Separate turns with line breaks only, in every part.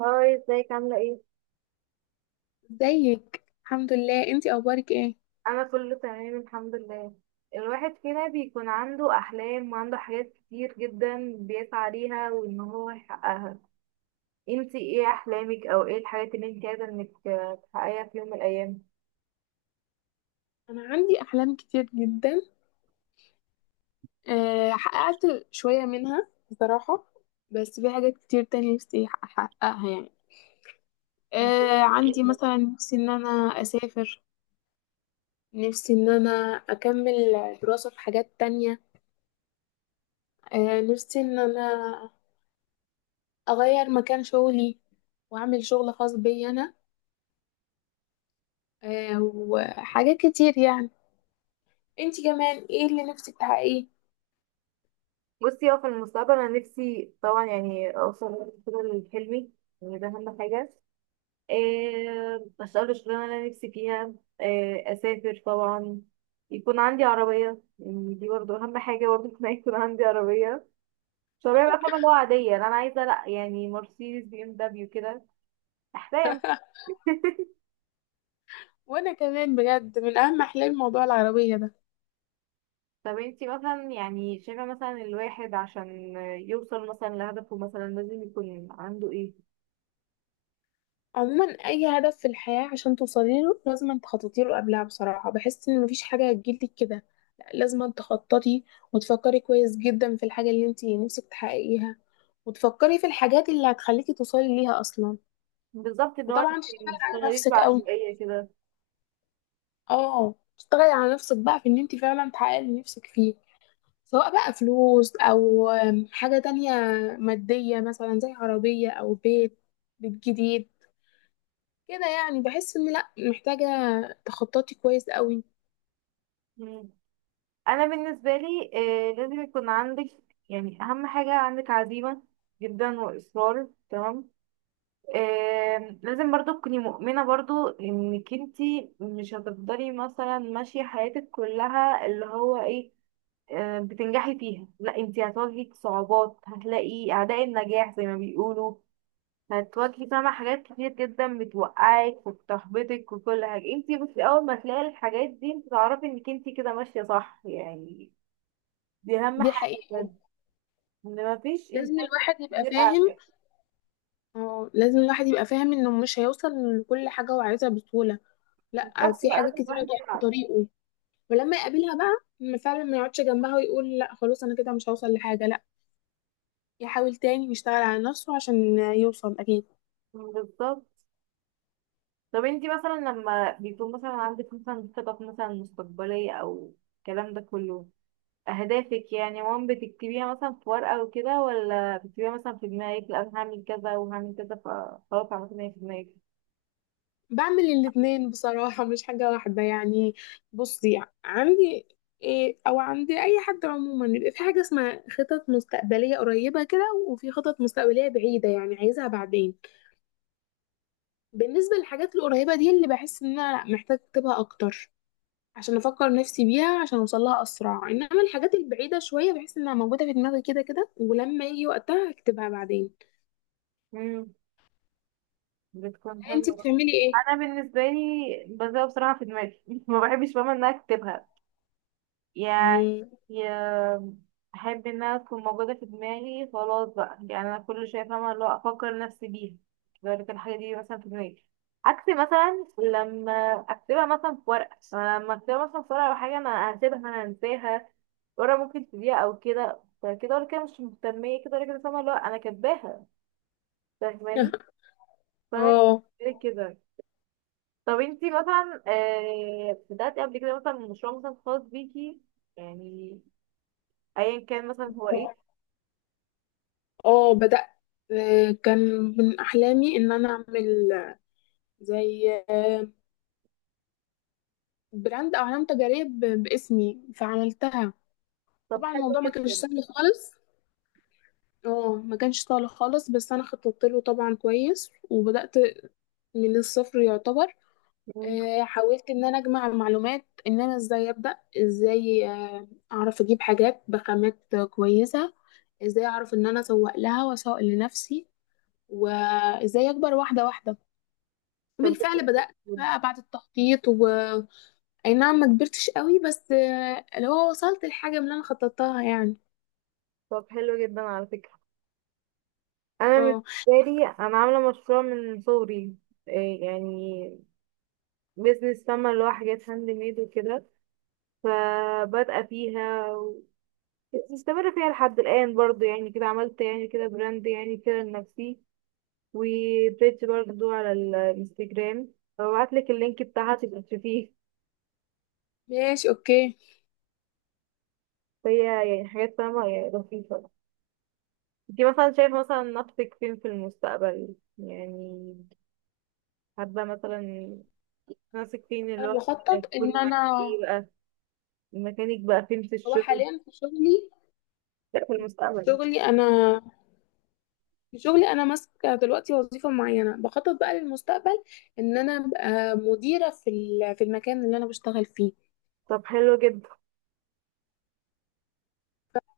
هاي، ازيك؟ عاملة ايه؟
ازيك؟ الحمد لله، انتي اخبارك ايه؟
أنا كله تمام الحمد لله. الواحد فينا بيكون عنده أحلام وعنده حاجات كتير جدا بيسعى ليها وإن هو يحققها. انتي ايه أحلامك، أو ايه الحاجات اللي انتي عايزة انك تحققيها في يوم من الأيام؟
انا عندي احلام كتير جدا، حققت شويه منها بصراحه. بس في حاجات كتير تانية نفسي احققها يعني. عندي مثلا نفسي ان انا اسافر. نفسي ان انا اكمل دراسه في حاجات تانية. نفسي ان انا اغير مكان شغلي واعمل شغل خاص بي انا. وحاجات كتير يعني. انتي كمان ايه اللي نفسك تحققيه؟
بصي، اه، في المستقبل أنا نفسي طبعا يعني أوصل كده لحلمي، يعني ده أهم حاجة. إيه، أشتغل الشغلانة اللي أنا نفسي فيها. إيه، أسافر طبعا. يكون عندي عربية، يعني دي برضه أهم حاجة، برضه إن أنا يكون عندي عربية شبابية بقى، فاهمة اللي هو عادية؟ لا، أنا عايزة لأ، يعني مرسيدس، بي ام دبليو، كده أحلام.
وانا كمان بجد من اهم احلامي موضوع العربيه ده.
طب انتي مثلا يعني شايفة مثلا الواحد عشان يوصل مثلا لهدفه مثلا لازم يكون عنده ايه؟
عموما اي هدف في الحياه عشان توصلي له لازم تخططي له قبلها. بصراحه بحس ان مفيش حاجه هتجيلك كده، لا، لازم تخططي وتفكري كويس جدا في الحاجه اللي انت نفسك تحققيها. وتفكري في الحاجات اللي هتخليكي توصلي ليها اصلا.
بالظبط، ان هو
وطبعا
انتي
تشتغلي على
متشتغليش
نفسك قوي.
بعشوائية كده.
اه، تشتغلي على نفسك بقى في ان انت فعلا تحققي اللي نفسك فيه، سواء بقى فلوس او حاجه تانية ماديه مثلا، زي عربيه او بيت جديد كده يعني. بحس ان لا، محتاجة تخططي كويس قوي.
مم. أنا بالنسبة لي، آه، لازم يكون عندك، يعني أهم حاجة عندك عزيمة جدا وإصرار، تمام. آه، لازم برضو تكوني مؤمنة برضو انك انتي مش هتفضلي مثلا ماشية حياتك كلها اللي هو ايه، بتنجحي فيها. لا، انتي هتواجهي صعوبات، هتلاقي اعداء النجاح زي ما بيقولوا. هتواجهي، فاهمة، حاجات كتير جدا بتوقعك وبتحبطك وكل حاجة. انتي بس اول ما تلاقي الحاجات دي انتي تعرفي انك انتي كده ماشية صح يعني. دي اهم
دي
حاجة
حقيقة.
بجد، ان مفيش
لازم
انسان
الواحد يبقى
غير
فاهم
اعداء.
اه لازم الواحد يبقى فاهم انه مش هيوصل لكل حاجة هو عايزها بسهولة. لا،
بالظبط،
في
لا
حاجات
لازم
كتيرة
الواحد
هتقف في
يلعب.
طريقه. ولما يقابلها بقى ما يقعدش جنبها ويقول لا خلاص انا كده مش هوصل لحاجة، لا. يحاول تاني ويشتغل على نفسه عشان يوصل اكيد.
بالظبط. طب انتي مثلا لما بيكون مثلا عندك مثلا خطط مثلا مستقبلية او الكلام ده كله، اهدافك يعني، بتكتبيها مثلا في ورقة وكده، ولا بتكتبيها مثلا في دماغك، لا أنا هعمل كذا وهعمل كذا فخلاص عملت إن هي في دماغك؟
بعمل الاتنين بصراحة، مش حاجة واحدة يعني. بصي، عندي إيه أو عندي أي حد عموما بيبقى في حاجة اسمها خطط مستقبلية قريبة كده، وفي خطط مستقبلية بعيدة يعني عايزها بعدين. بالنسبة للحاجات القريبة دي، اللي بحس إن أنا، لأ، محتاجة أكتبها أكتر عشان أفكر نفسي بيها عشان أوصلها أسرع. إنما الحاجات البعيدة شوية بحس إنها موجودة في دماغي كده كده، ولما يجي وقتها هكتبها بعدين.
امم بتكون
أنتي
حلوة.
بتعملي إيه؟
انا بالنسبة لي بزرع بصراحة في دماغي ما بحبش ماما انها اكتبها يعني.
مم.
يا- احب انها تكون موجوده في دماغي، خلاص بقى، يعني انا كل شويه فاهمه اللي هو افكر نفسي بيها، لذلك الحاجه دي مثلا في دماغي. عكس مثلا لما اكتبها مثلا في ورقه، أنا لما اكتبها مثلا في ورقه او حاجه انا هسيبها، انا هنساها. ورقه ممكن تضيع او كده، فكده ولا كده مش مهتميه، كده ولا كده فاهمه اللي هو انا كاتباها، فاهماني؟ فانا
اه.
كده كده. طب انتي مثلا بدأتي قبل كده مثلا مشروع مثلا خاص بيكي يعني، ايا كان مثلا هو ايه؟
اه، بدأت. كان من أحلامي إن أنا أعمل زي، براند أو علامة تجارية باسمي، فعملتها.
طب
طبعا
حلو
الموضوع ما كانش
جدا.
سهل خالص. اه، ما كانش سهل خالص بس أنا خططت له طبعا كويس، وبدأت من الصفر يعتبر.
مم.
حاولت إن أنا أجمع معلومات، إن أنا إزاي أبدأ، إزاي أعرف أجيب حاجات بخامات كويسة، إزاي أعرف إن أنا أسوق لها وأسوق لنفسي، وإزاي أكبر واحدة واحدة.
طب ده حلو
بالفعل بدأت
جداً.
بقى بعد التخطيط. أي نعم، ما كبرتش قوي بس اللي هو وصلت الحاجة اللي أنا خططتها يعني.
طب حلو جدا على فكرة. أنا
اه،
بالنسبة لي أنا عاملة مشروع من صغري، إيه يعني بيزنس، فاهمة اللي هو حاجات هاند ميد وكده. فبادئة فيها ومستمرة فيها لحد الآن برضو، يعني كده عملت يعني كده براند يعني كده لنفسي، وبيج برضو على الانستجرام، فببعتلك اللينك بتاعها تبقى تشوفيه.
ماشي، اوكي.
فهي يعني حاجات، فاهمة، يعني لطيفة. انتي مثلا شايفة مثلا نفسك فين في المستقبل، يعني حابة مثلا ماسك فين اللي
أنا
هو
بخطط
هيكون
إن
معاك
أنا.
ايه بقى، الميكانيك بقى فين في
هو
الشغل؟
حاليا في شغلي.
لا، في المستقبل.
شغلي أنا. في شغلي أنا ماسكة دلوقتي وظيفة معينة، بخطط بقى للمستقبل إن أنا أبقى مديرة في المكان اللي أنا بشتغل فيه.
طب حلو جدا.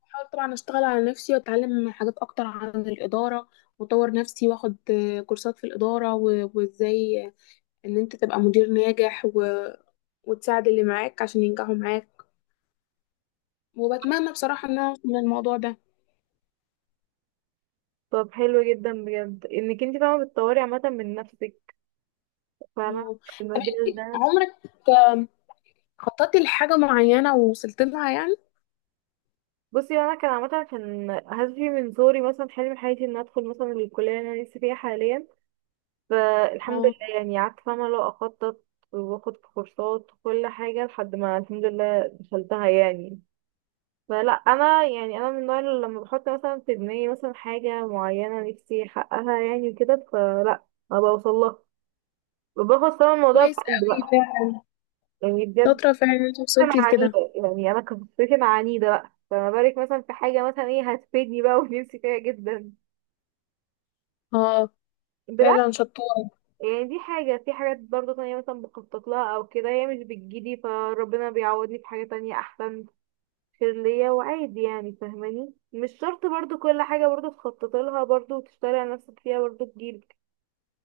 بحاول طبعا أشتغل على نفسي وأتعلم حاجات أكتر عن الإدارة، وأطور نفسي وأخد كورسات في الإدارة وإزاي ان انت تبقى مدير ناجح وتساعد اللي معاك عشان ينجحوا معاك. وبتمنى بصراحة ان انا اوصل للموضوع ده.
طب حلو جدا بجد، انك انت فاهمة بتطوري عامة من نفسك، فاهمة،
آه.
في
طب،
المجال
انت
ده.
عمرك آم، خططتي لحاجة معينة ووصلت لها يعني؟
بصي انا كان عامة كان هدفي من صغري مثلا، حلم حياتي ان ادخل مثلا الكلية اللي انا لسه فيها حاليا، فالحمد
اه،
لله يعني قعدت فاهمة لو اخطط واخد كورسات وكل حاجة لحد ما الحمد لله دخلتها يعني. فلا انا يعني انا من النوع اللي لما بحط مثلا في دماغي مثلا حاجه معينه نفسي احققها يعني وكده، فلا ما بوصلها، باخد فعلا الموضوع
كويس
بحب
قوي
بقى،
فعلا.
يعني بجد.
شاطرة فعلا، انت
انا
وصلتي لكده.
عنيده، يعني انا كنت انا عنيده بقى، فما بالك مثلا في حاجه مثلا ايه هتفيدني بقى ونفسي فيها جدا،
اه،
بالعكس.
فعلا شطورة.
يعني دي حاجه. في حاجات برضه تانية مثلا بخطط لها او كده هي مش بتجيلي، فربنا بيعوضني في حاجه تانية احسن، خير ليا وعادي يعني. فاهماني، مش شرط برضو كل حاجة برضو تخطط لها برضو وتشتغلي على نفسك فيها برضو تجيلك،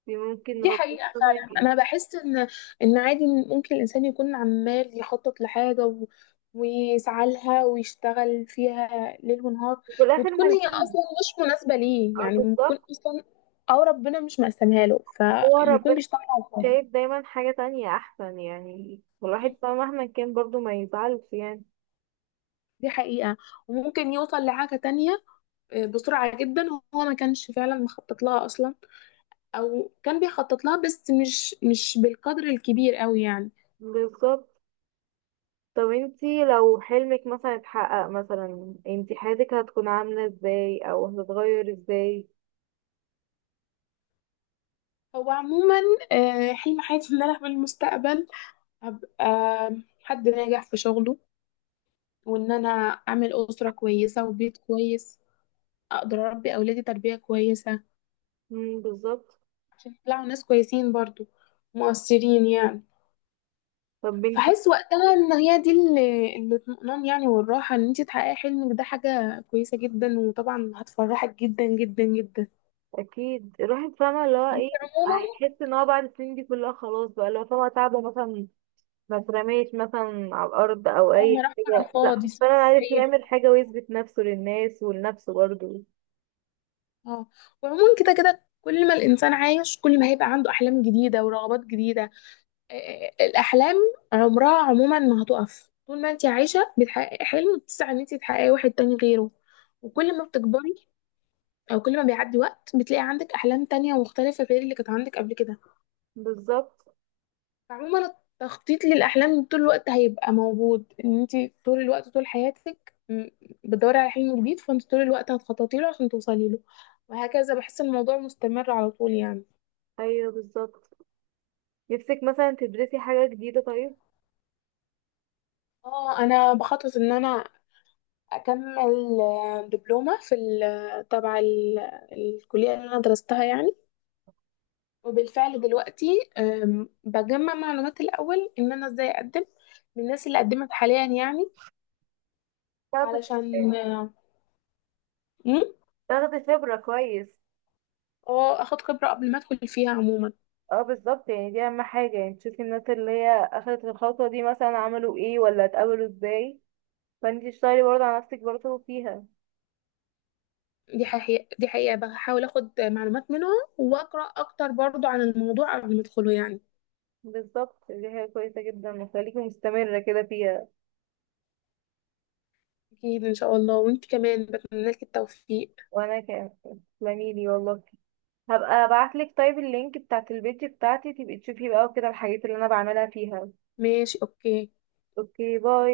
دي ممكن
دي
ربنا
حقيقة فعلا.
يكرمك.
أنا بحس إن عادي إن ممكن الإنسان يكون عمال يخطط لحاجة، ويسعى لها ويشتغل فيها ليل ونهار،
وفي الآخر
وتكون
ما
هي
نجيش.
أصلا مش مناسبة ليه
اه
يعني، بتكون
بالظبط.
أصلا، أو ربنا مش مقسمها له،
هو
فيكون
ربنا
بيشتغل على الفاضي.
شايف دايما حاجة تانية أحسن، يعني والواحد بقى مهما كان برضو ما يزعلش يعني.
دي حقيقة. وممكن يوصل لحاجة تانية بسرعة جدا، هو ما كانش فعلا مخطط لها أصلا، أو كان بيخطط لها بس مش بالقدر الكبير أوي يعني.
بالظبط. طب انتي لو حلمك مثلا اتحقق مثلا، انتي حياتك هتكون عاملة ازاي، أو هتتغير ازاي؟
هو عموما، حلم حياتي ان انا في المستقبل ابقى حد ناجح في شغله، وان انا اعمل اسره كويسه وبيت كويس، اقدر اربي اولادي تربيه كويسه
مم، بالظبط.
عشان يطلعوا ناس كويسين برضو، مؤثرين يعني.
طب انتي،
فحس وقتها ان هي دي اللي الاطمئنان يعني، والراحه. ان انت تحققي حلمك ده حاجه كويسه جدا، وطبعا هتفرحك جدا جدا جدا.
اكيد الواحد فاهمه اللي هو ايه،
عموما،
هيحس ان هو بعد السنين دي كلها خلاص بقى اللي هو فاهمه تعبه مثلا ما اترميش مثلا على الارض او
انا
اي
رحت على
حاجه، لا
الفاضي
فعلا عارف
صحيح.
يعمل حاجه ويثبت نفسه للناس ولنفسه برضه.
اه، وعموما كده كده، كل ما الانسان عايش كل ما هيبقى عنده احلام جديده ورغبات جديده. آه، الاحلام عمرها عموما ما هتقف. طول ما انت عايشه بتحققي حلم، بتسعي ان انت تحققي واحد تاني غيره. وكل ما بتكبري، او كل ما بيعدي وقت، بتلاقي عندك احلام تانية مختلفه غير اللي كانت عندك قبل كده.
بالظبط.
فعموما، التخطيط للاحلام طول الوقت هيبقى موجود، ان انت طول الوقت طول حياتك، بتدوري على حلم جديد، فانت طول الوقت هتخططي له عشان توصلي له، وهكذا. بحس الموضوع مستمر على طول يعني.
ايوه، بالظبط. نفسك مثلا تدرسي حاجه جديده، طيب
اه، انا بخطط ان انا اكمل دبلومه في ال- آه، تبع ال- الكليه اللي انا درستها يعني. وبالفعل دلوقتي بجمع معلومات الاول ان انا ازاي اقدم من الناس اللي قدمت حاليا يعني.
تاخدي خبرة.
علشان مم،
تاخدي خبره كويس.
اه اخد خبره قبل ما ادخل فيها عموما.
اه، بالظبط، يعني دي اهم حاجه، يعني تشوفي الناس اللي هي اخدت الخطوه دي مثلا عملوا ايه، ولا اتقابلوا ازاي، فانتي تشتغلي برضه على نفسك برضه فيها.
دي حقيقه، دي حقيقه، بحاول اخد معلومات منهم، واقرا اكتر برضو عن الموضوع قبل ما ادخله يعني.
بالظبط، دي حاجة كويسة جدا، وخليكي مستمرة كده فيها.
اكيد ان شاء الله. وانت كمان بتمنى لك التوفيق.
وانا كمان، تسلمي لي والله. هبقى ابعتلك طيب اللينك بتاعت البيج بتاعتي تبقي تشوفي بقى وكده الحاجات اللي انا بعملها فيها.
ماشي، اوكي.
اوكي، باي.